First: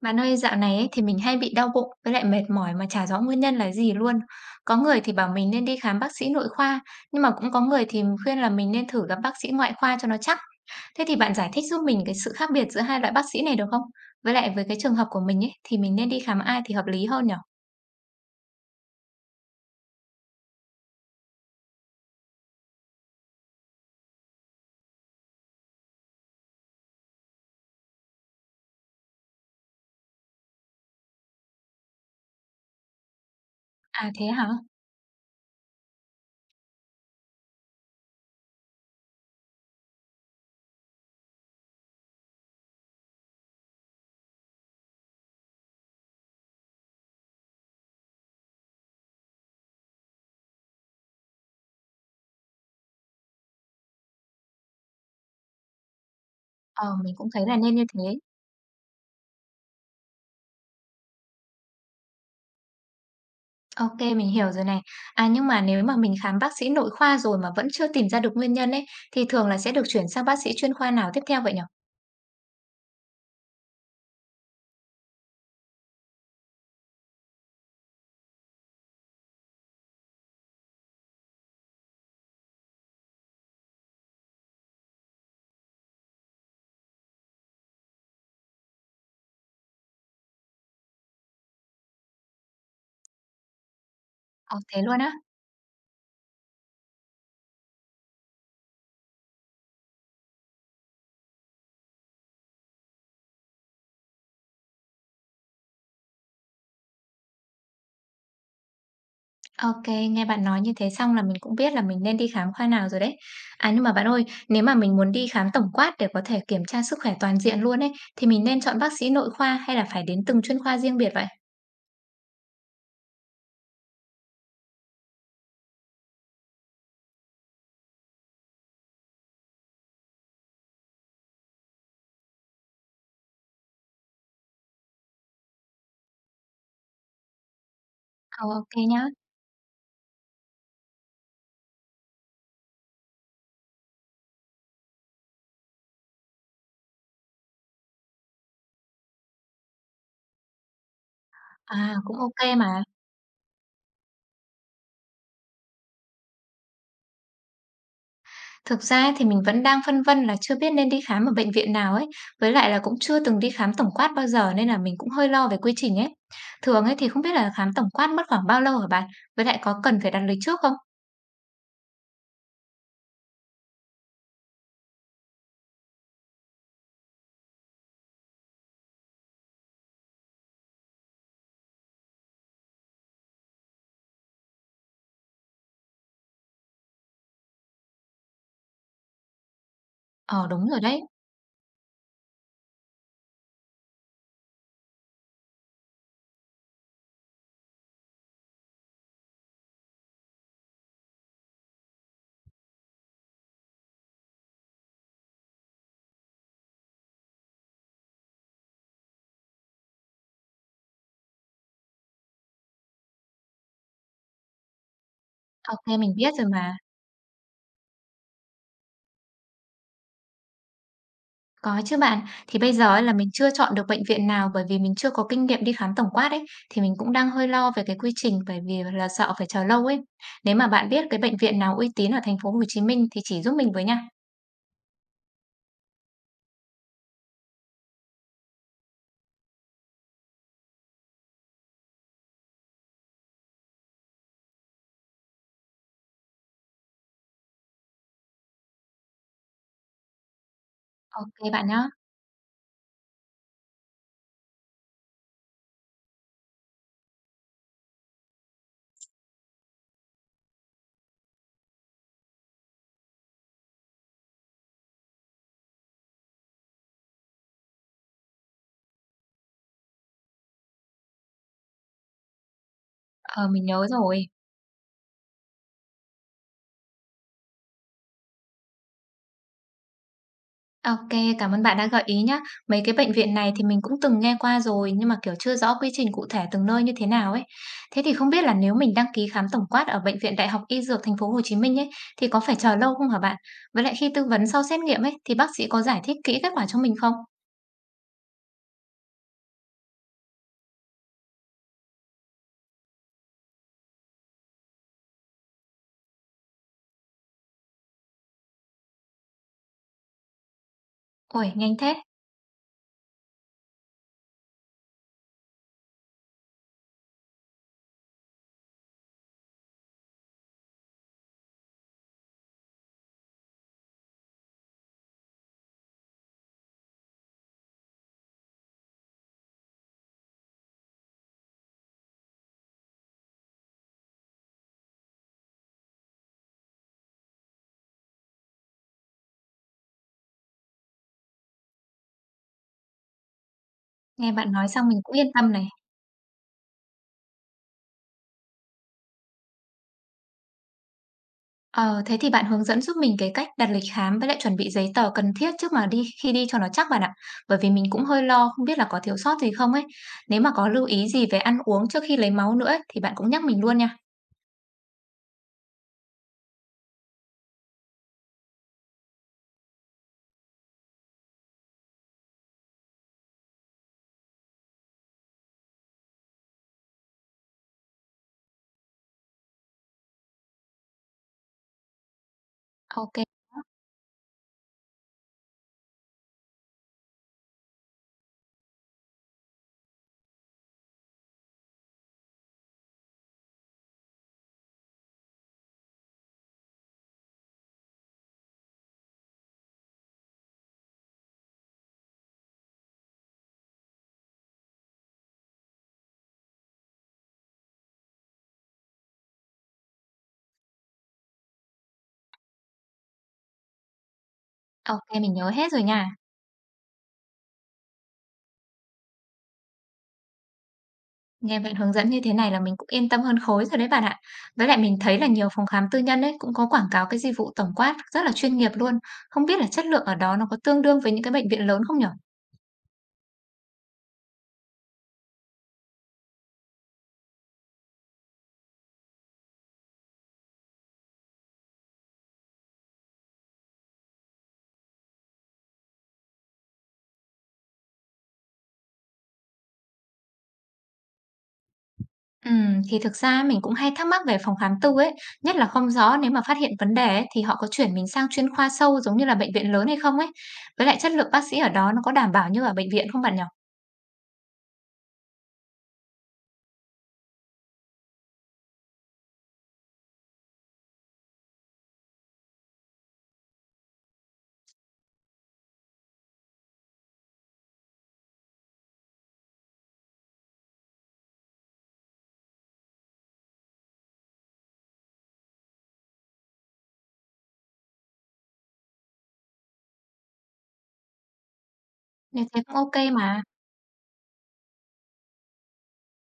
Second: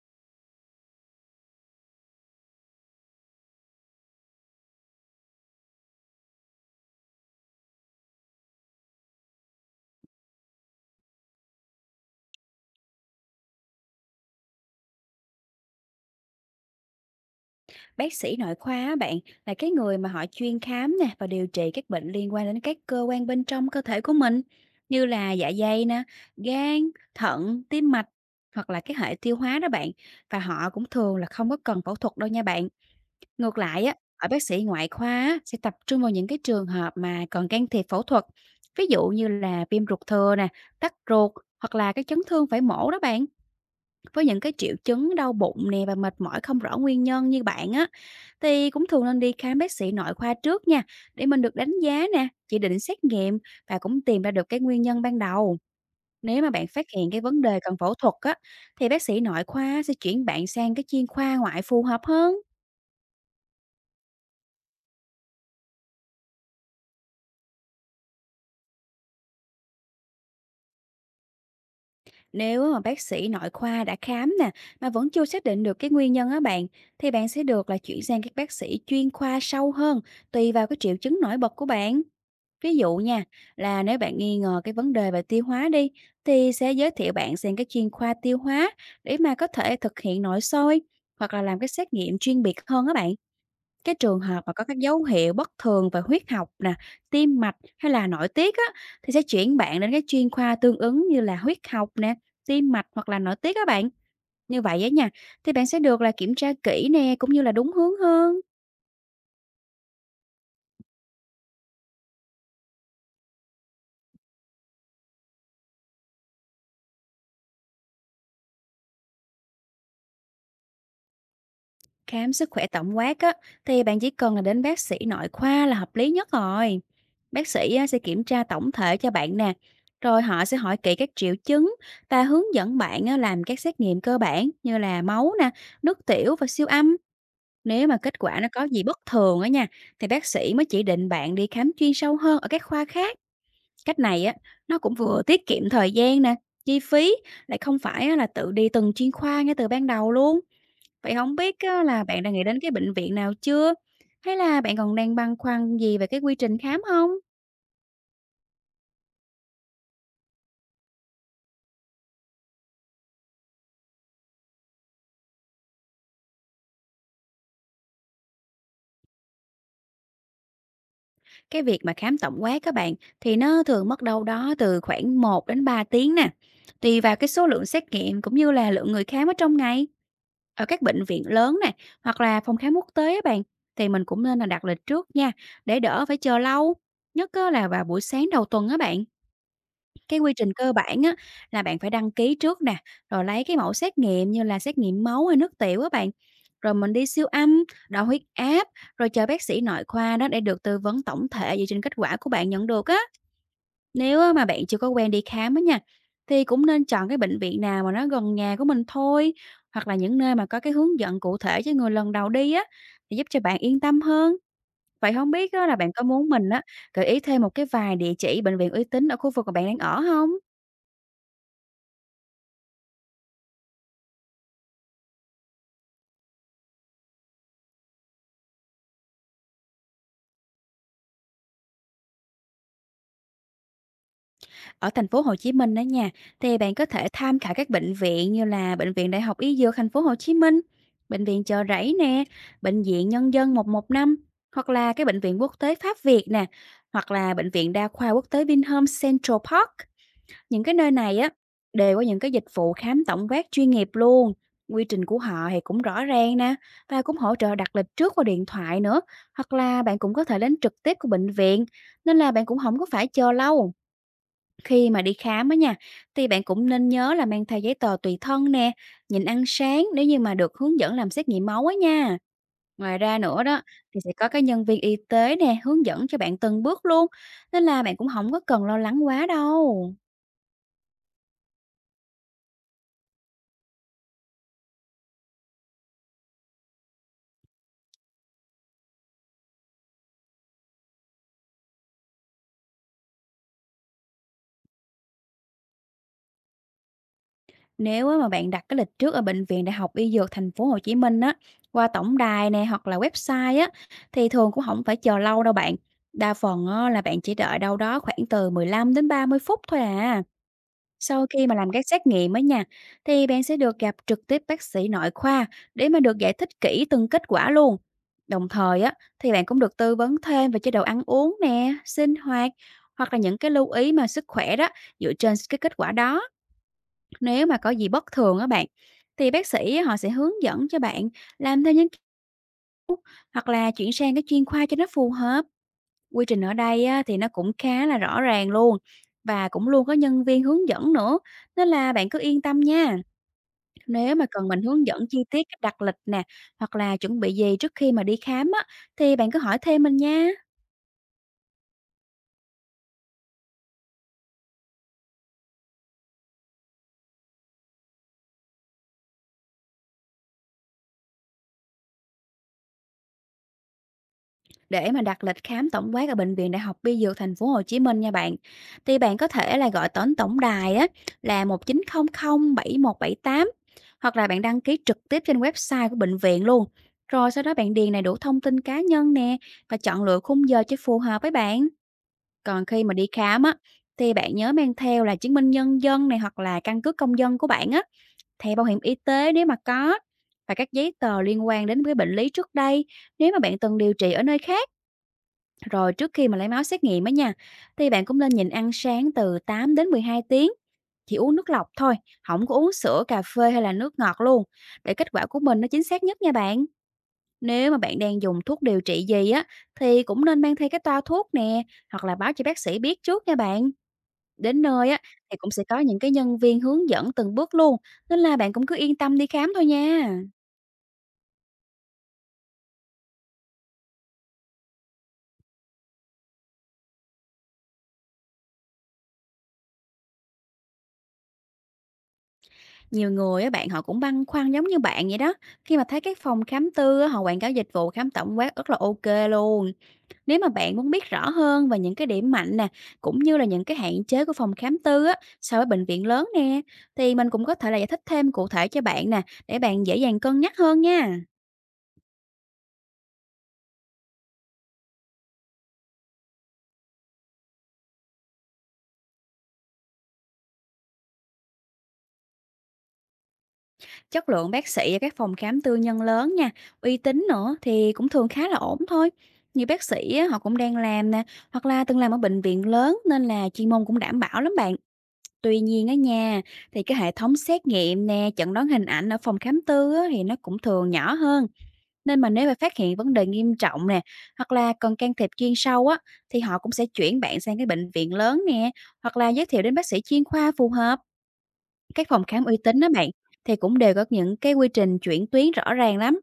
Bạn ơi, dạo này ấy, thì mình hay bị đau bụng với lại mệt mỏi mà chả rõ nguyên nhân là gì luôn. Có người thì bảo mình nên đi khám bác sĩ nội khoa, nhưng mà cũng có người thì khuyên là mình nên thử gặp bác sĩ ngoại khoa cho nó chắc. Thế thì bạn giải thích giúp mình cái sự khác biệt giữa hai loại bác sĩ này được không? Với lại với cái trường hợp của mình ấy, thì mình nên đi khám ai thì hợp lý hơn nhở? Bác sĩ nội khoa á bạn là cái người mà họ chuyên khám nè và điều trị các bệnh liên quan đến các cơ quan bên trong cơ thể của mình, như là dạ dày nè, gan, thận, tim mạch hoặc là cái hệ tiêu hóa đó bạn, và họ cũng thường là không có cần phẫu thuật đâu nha bạn. Ngược lại á, À thế ở bác hả? sĩ ngoại khoa á, sẽ tập trung vào những cái trường hợp mà cần can thiệp phẫu thuật, ví dụ như là viêm ruột thừa nè, tắc ruột hoặc là cái chấn thương phải mổ đó bạn. Với những cái triệu chứng đau bụng nè và mệt mỏi không rõ nguyên nhân như bạn á, thì cũng thường nên đi khám bác sĩ nội khoa trước nha, để mình được đánh giá nè, chỉ định xét nghiệm và cũng tìm ra được cái nguyên nhân ban đầu. Nếu mà bạn phát Ờ, hiện mình cái cũng vấn thấy là đề nên cần như phẫu thuật thế. á, thì bác sĩ nội khoa sẽ chuyển bạn sang cái chuyên khoa ngoại phù hợp hơn. Ok, mình hiểu rồi này. À nhưng mà nếu mà mình khám bác sĩ nội khoa rồi mà vẫn chưa tìm ra được nguyên nhân ấy, thì thường là sẽ được chuyển sang bác sĩ chuyên khoa nào tiếp theo vậy nhở? Nếu mà bác sĩ nội khoa đã khám nè mà vẫn chưa xác định được cái nguyên nhân á bạn, thì bạn sẽ được là chuyển sang các bác sĩ chuyên khoa sâu hơn, tùy vào cái triệu chứng nổi bật của bạn. Ví dụ nha, là nếu bạn nghi ngờ cái vấn đề về tiêu hóa đi, thì sẽ giới thiệu bạn xem cái chuyên khoa tiêu hóa, để mà có thể thực hiện nội soi hoặc là làm cái xét nghiệm chuyên biệt hơn á bạn. Cái trường hợp mà Ờ, có các thế luôn dấu á. hiệu bất thường về huyết học nè, tim mạch hay là nội tiết á, thì sẽ chuyển bạn đến cái chuyên khoa tương ứng như là huyết học nè, tim mạch hoặc là nội tiết các bạn. Như vậy á nha, thì bạn sẽ được là kiểm tra kỹ nè, cũng như là đúng hướng hơn. OK, nghe bạn nói như thế xong là mình cũng biết là mình nên đi khám khoa nào rồi đấy. À, nhưng mà bạn ơi, nếu mà mình muốn đi khám tổng quát để có thể kiểm tra sức khỏe toàn diện luôn ấy, thì mình nên chọn bác sĩ nội khoa hay là phải đến từng chuyên khoa riêng biệt vậy? Khám sức khỏe tổng quát á, thì bạn chỉ cần là đến bác sĩ nội khoa là hợp lý nhất rồi. Bác sĩ á, sẽ kiểm tra tổng thể cho bạn nè, rồi họ sẽ hỏi kỹ các triệu chứng và hướng dẫn bạn á, làm các xét nghiệm cơ bản như là máu nè, nước tiểu và siêu âm. Nếu mà kết quả Ờ, nó có OK gì bất nhá. thường á nha, thì bác sĩ mới chỉ định bạn đi khám chuyên sâu hơn ở các khoa khác. Cách này á, nó cũng vừa tiết kiệm thời gian nè, chi phí, lại không phải á, là tự đi từng chuyên khoa ngay từ ban đầu luôn. Vậy không biết á À, là cũng bạn đã OK nghĩ đến cái mà. bệnh viện nào chưa? Hay là bạn còn đang băn khoăn gì về cái quy trình khám không? Thực ra thì mình vẫn đang phân vân là chưa biết nên đi khám ở bệnh viện nào ấy, với lại là cũng chưa từng đi khám tổng quát bao giờ nên là mình cũng hơi lo về quy trình ấy. Thường ấy thì không biết là khám tổng quát mất khoảng bao lâu hả bạn? Với lại có cần phải đặt lịch trước không? Cái việc mà khám tổng quát các bạn, thì nó thường mất đâu đó từ khoảng 1 đến 3 tiếng nè, tùy vào cái số lượng xét nghiệm cũng như là lượng người khám ở trong ngày. Ở các bệnh viện lớn này hoặc là phòng khám quốc tế á bạn, thì mình cũng nên là đặt lịch trước nha, để đỡ phải chờ lâu, nhất á là vào buổi sáng đầu tuần á bạn. Cái quy Ờ, trình đúng cơ rồi đấy. bản á là bạn phải đăng ký trước nè, rồi lấy cái mẫu xét nghiệm như là xét nghiệm máu hay nước tiểu á bạn. Rồi mình đi siêu âm, đo huyết áp, rồi chờ bác sĩ nội khoa đó để được tư vấn tổng thể dựa trên kết quả của bạn nhận được á. Nếu á mà bạn chưa có quen đi khám á nha, thì cũng nên chọn cái bệnh viện nào mà nó gần nhà của mình thôi, hoặc là những nơi mà có cái hướng dẫn cụ thể cho người lần đầu đi á, thì giúp cho bạn yên tâm hơn. Vậy không biết á là bạn OK, có mình muốn biết rồi mình á mà. gợi ý thêm một cái vài địa chỉ bệnh viện uy tín ở khu vực mà bạn đang ở không? Có chứ bạn, thì bây giờ ấy là mình chưa chọn được bệnh viện nào bởi vì mình chưa có kinh nghiệm đi khám tổng quát ấy, thì mình cũng đang hơi lo về cái quy trình bởi vì là sợ phải chờ lâu ấy. Nếu mà bạn biết cái bệnh viện nào uy tín ở thành phố Hồ Chí Minh thì chỉ giúp mình với nha. Ở thành phố Hồ Chí Minh đó nha, thì bạn có thể tham khảo các bệnh viện như là Bệnh viện Đại học Y Dược thành phố Hồ Chí Minh, Bệnh viện Chợ Rẫy nè, Bệnh viện Nhân dân 115, hoặc là cái bệnh viện quốc tế Pháp Việt nè, hoặc là bệnh viện đa khoa quốc tế Vinhome Central Park. Những cái nơi này á Ok bạn nhá. đều có những cái dịch vụ khám tổng quát chuyên nghiệp luôn. Quy trình của họ thì cũng rõ ràng nè và cũng hỗ trợ đặt lịch trước qua điện thoại nữa, hoặc là bạn cũng có thể đến trực tiếp của bệnh viện, nên là bạn cũng không có phải chờ lâu. Khi mà đi khám á nha, thì bạn cũng nên nhớ là mang theo giấy tờ tùy thân nè, nhịn ăn sáng nếu như mà được hướng dẫn làm xét nghiệm máu á nha. Ngoài ra nữa Ờ đó, mình nhớ thì sẽ rồi. có cái nhân viên y tế nè, hướng dẫn cho bạn từng bước luôn, nên là bạn cũng không có cần lo lắng quá đâu. OK, cảm ơn bạn đã gợi ý nhé. Mấy cái bệnh viện này thì mình cũng từng nghe qua rồi, nhưng mà, kiểu, chưa rõ quy trình cụ thể từng nơi như thế nào ấy. Thế thì không biết là nếu mình đăng ký khám tổng quát ở bệnh viện Đại học Y Dược Thành phố Hồ Chí Minh ấy, thì có phải chờ lâu không hả bạn? Với lại khi tư vấn sau xét nghiệm ấy, thì bác sĩ có giải thích kỹ kết quả cho mình không? Nếu á mà bạn đặt cái lịch trước ở bệnh viện Đại học Y Dược thành phố Hồ Chí Minh á, qua tổng đài nè hoặc là website á, thì thường cũng không phải chờ lâu đâu bạn. Đa phần á, là bạn chỉ đợi đâu đó khoảng từ 15 đến 30 phút thôi à. Sau khi Ôi, mà làm nhanh các thế, xét nghiệm á nha, thì bạn sẽ được gặp trực tiếp bác sĩ nội khoa, để mà được giải thích kỹ từng kết quả luôn. Đồng thời á, thì bạn cũng được tư vấn thêm về chế độ ăn uống nè, sinh hoạt hoặc là những cái lưu ý mà sức khỏe đó dựa trên cái kết quả đó. Nếu mà có gì bất thường á bạn, thì bác sĩ họ sẽ hướng dẫn cho bạn làm theo những hoặc là chuyển sang cái chuyên khoa cho nó phù hợp. Quy trình ở đây á, thì nó cũng khá là rõ ràng luôn và cũng luôn có nhân viên hướng dẫn nữa, nên là bạn cứ yên tâm nha. Nếu mà nghe cần bạn mình nói hướng xong mình dẫn cũng chi yên tiết tâm cách này. đặt lịch nè, hoặc là chuẩn bị gì trước khi mà đi khám á, thì bạn cứ hỏi thêm mình nha. Ờ, thế thì bạn hướng dẫn giúp mình cái cách đặt lịch khám với lại chuẩn bị giấy tờ cần thiết trước mà đi khi đi cho nó chắc bạn ạ. Bởi vì mình cũng hơi lo không biết là có thiếu sót gì không ấy. Nếu mà có lưu ý gì về ăn uống trước khi lấy máu nữa ấy, thì bạn cũng nhắc mình luôn nha. Để mà đặt lịch khám tổng quát ở bệnh viện Đại học Y Dược Thành phố Hồ Chí Minh nha bạn, thì bạn có thể là gọi tổng tổng đài á là 1900 7178, hoặc là bạn đăng ký trực tiếp trên website của bệnh viện luôn. Rồi sau đó bạn điền đầy đủ thông tin cá nhân nè và chọn lựa khung giờ cho phù hợp với bạn. Còn khi mà đi Ok, khám á, thì bạn nhớ mang theo là chứng minh nhân dân này hoặc là căn cước công dân của bạn á, thẻ bảo hiểm y tế nếu mà có và các giấy tờ liên quan đến cái bệnh lý trước đây nếu mà bạn từng điều trị ở nơi khác. Rồi trước khi mà lấy máu xét nghiệm á nha, thì bạn cũng nên nhịn ăn sáng từ 8 đến 12 tiếng. Chỉ uống nước lọc thôi, không có uống sữa, cà phê hay là nước ngọt luôn, để kết quả của mình nó chính xác nhất nha bạn. Nếu mà bạn đang dùng thuốc điều trị gì á, thì cũng nên mang theo cái toa thuốc nè, hoặc là báo cho bác sĩ biết trước nha bạn. Đến nơi á, ok, mình thì nhớ cũng sẽ hết có rồi những nha. cái nhân viên hướng dẫn từng bước luôn, nên là bạn cũng cứ yên tâm đi khám thôi nha. Nghe bạn hướng dẫn như thế này là mình cũng yên tâm hơn khối rồi đấy bạn ạ. Với lại mình thấy là nhiều phòng khám tư nhân ấy cũng có quảng cáo cái dịch vụ tổng quát rất là chuyên nghiệp luôn. Không biết là chất lượng ở đó nó có tương đương với những cái bệnh viện lớn không nhỉ? Nhiều người á bạn, họ cũng băn khoăn giống như bạn vậy đó. Khi mà thấy các phòng khám tư á, họ quảng cáo dịch vụ khám tổng quát rất là ok luôn. Nếu mà bạn muốn biết rõ hơn về những cái điểm mạnh nè, cũng như là những cái hạn chế của phòng khám tư á, so với bệnh viện lớn nè, thì mình cũng có thể là giải thích thêm cụ thể cho bạn nè, để bạn dễ dàng cân nhắc hơn nha. Thì thực ra mình cũng hay thắc mắc về phòng khám tư ấy, nhất là không rõ nếu mà phát hiện vấn đề ấy, thì họ có chuyển mình sang chuyên khoa sâu giống như là bệnh viện lớn hay không ấy. Với lại chất lượng bác sĩ ở đó nó có đảm bảo như ở bệnh viện không bạn nhỉ? Chất lượng bác sĩ ở các phòng khám tư nhân lớn nha, uy tín nữa, thì cũng thường khá là ổn thôi. Nhiều bác sĩ á, họ cũng đang làm nè, hoặc là từng làm ở bệnh viện lớn nên là chuyên môn cũng đảm bảo lắm bạn. Tuy nhiên á nha, thì cái hệ thống xét nghiệm nè, chẩn đoán hình ảnh ở phòng khám tư á, thì nó cũng thường nhỏ hơn. Nên mà nếu mà phát hiện vấn đề nghiêm trọng nè, hoặc là cần can thiệp chuyên sâu á, thì họ cũng sẽ chuyển bạn sang cái bệnh viện lớn nè, hoặc là giới thiệu đến bác sĩ chuyên khoa phù hợp. Các phòng Nếu khám uy thế cũng tín đó ok bạn, mà. thì cũng đều có những cái quy trình chuyển tuyến rõ ràng lắm.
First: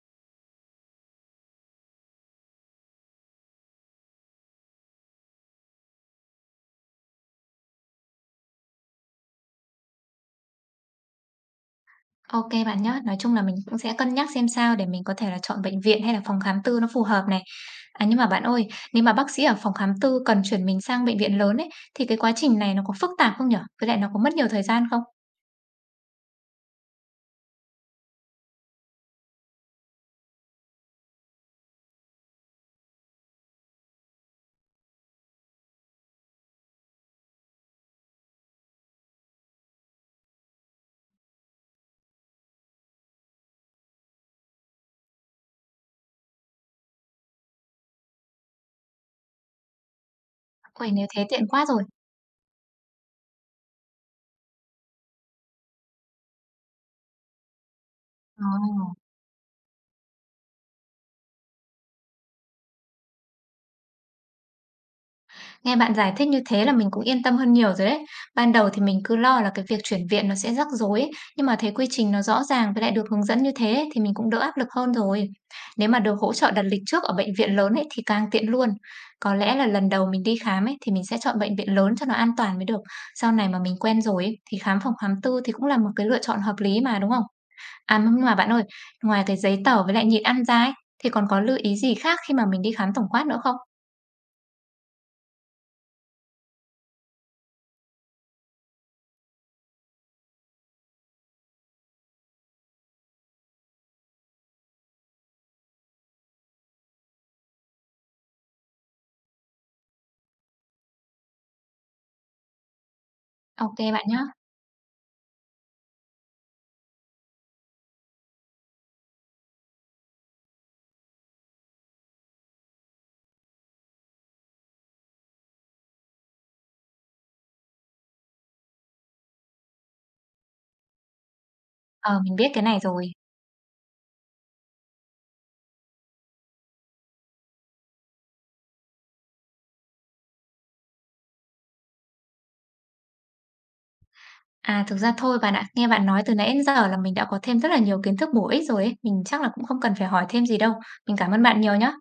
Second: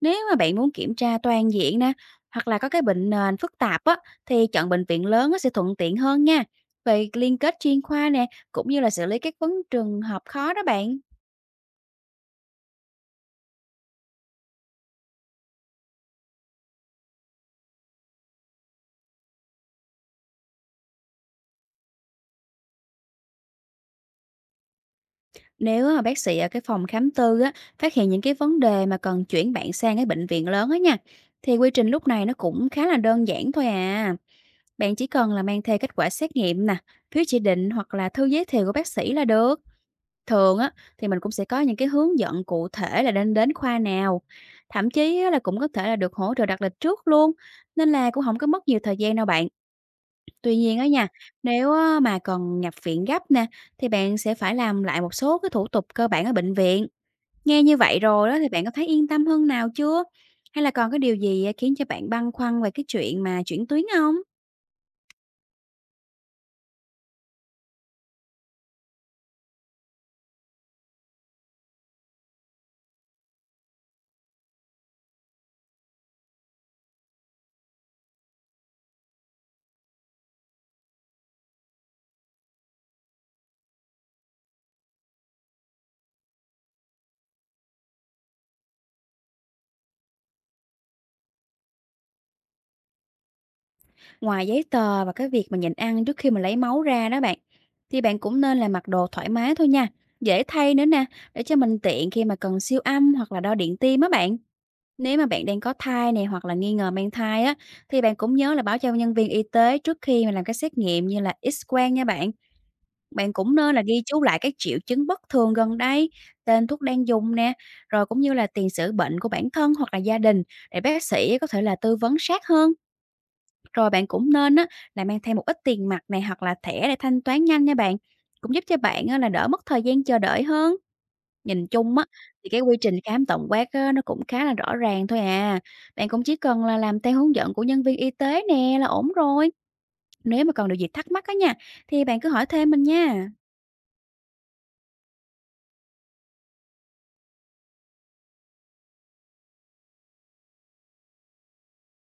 Nếu mà bạn muốn kiểm tra toàn diện nè, hoặc là có cái bệnh nền phức tạp á, thì chọn bệnh viện lớn á, sẽ thuận tiện hơn nha. Về liên kết chuyên khoa nè, cũng như là xử lý các vấn trường hợp khó đó bạn. Ok bạn nhé, nói chung là mình cũng sẽ cân nhắc xem sao để mình có thể là chọn bệnh viện hay là phòng khám tư nó phù hợp này. À nhưng mà bạn ơi, nếu mà bác sĩ ở phòng khám tư cần chuyển mình sang bệnh viện lớn ấy, thì cái quá trình này nó có phức tạp không nhỉ? Với lại nó có mất nhiều thời gian không? Nếu mà bác sĩ ở cái phòng khám tư á, phát hiện những cái vấn đề mà cần chuyển bạn sang cái bệnh viện lớn á nha, thì quy trình lúc này nó cũng khá là đơn giản thôi à. Bạn chỉ cần là mang theo kết quả xét nghiệm nè, phiếu chỉ định hoặc là thư giới thiệu của bác sĩ là được. Thường á, thì mình cũng sẽ có những cái hướng dẫn cụ thể là nên đến khoa nào, thậm chí á là cũng có thể là được hỗ trợ đặt lịch trước luôn, nên là cũng không có mất nhiều thời gian đâu bạn. Tuy nhiên á Ôi, nếu nha, thế tiện quá nếu rồi. á mà cần nhập viện gấp nè, thì bạn sẽ phải làm lại một số cái thủ tục cơ bản ở bệnh viện. Nghe như vậy rồi đó, Ờ. thì bạn có thấy yên tâm hơn nào chưa? Hay là còn cái điều gì, khiến cho bạn băn khoăn về cái chuyện mà chuyển tuyến không? Nghe bạn giải thích như thế là mình cũng yên tâm hơn nhiều rồi đấy. Ban đầu thì mình cứ lo là cái việc chuyển viện nó sẽ rắc rối ấy, nhưng mà thấy quy trình nó rõ ràng với lại được hướng dẫn như thế ấy, thì mình cũng đỡ áp lực hơn rồi. Nếu mà được hỗ trợ đặt lịch trước ở bệnh viện lớn ấy thì càng tiện luôn. Có lẽ là lần đầu mình đi khám ấy thì mình sẽ chọn bệnh viện lớn cho nó an toàn mới được. Sau này mà mình quen rồi ấy, thì khám phòng khám tư thì cũng là một cái lựa chọn hợp lý mà đúng không? À nhưng mà bạn ơi, ngoài cái giấy tờ với lại nhịn ăn ra ấy, thì còn có lưu ý gì khác khi mà mình đi khám tổng quát nữa không? Ngoài giấy tờ và cái việc mà nhịn ăn trước khi mà lấy máu ra đó bạn, thì bạn cũng nên là mặc đồ thoải mái thôi nha, dễ thay nữa nè, để cho mình tiện khi mà cần siêu âm hoặc là đo điện tim á bạn. Nếu mà bạn đang có thai này hoặc là nghi ngờ mang thai á, thì bạn cũng nhớ là báo cho nhân viên y tế trước khi mà làm các xét nghiệm như là X-quang nha bạn. Bạn cũng nên Ok là ghi bạn nhá. chú lại các triệu chứng bất thường gần đây, tên thuốc đang dùng nè, rồi cũng như là tiền sử bệnh của bản thân hoặc là gia đình, để bác sĩ có thể là tư vấn sát hơn. Rồi bạn cũng nên á là mang theo một ít tiền mặt này hoặc là thẻ để thanh toán nhanh nha bạn, cũng giúp cho bạn á là đỡ mất thời gian chờ đợi hơn. Nhìn chung á, Ờ, mình thì biết cái cái quy này trình rồi. khám tổng quát á, nó cũng khá là rõ ràng thôi à. Bạn cũng chỉ cần là làm theo hướng dẫn của nhân viên y tế nè là ổn rồi. Nếu mà còn điều gì thắc mắc á nha, thì bạn cứ hỏi thêm mình nha. À, thực ra thôi bạn ạ, nghe bạn nói từ nãy đến giờ là mình đã có thêm rất là nhiều kiến thức bổ ích rồi ấy, mình chắc là cũng không cần phải hỏi thêm gì đâu. Mình cảm ơn bạn nhiều nhá.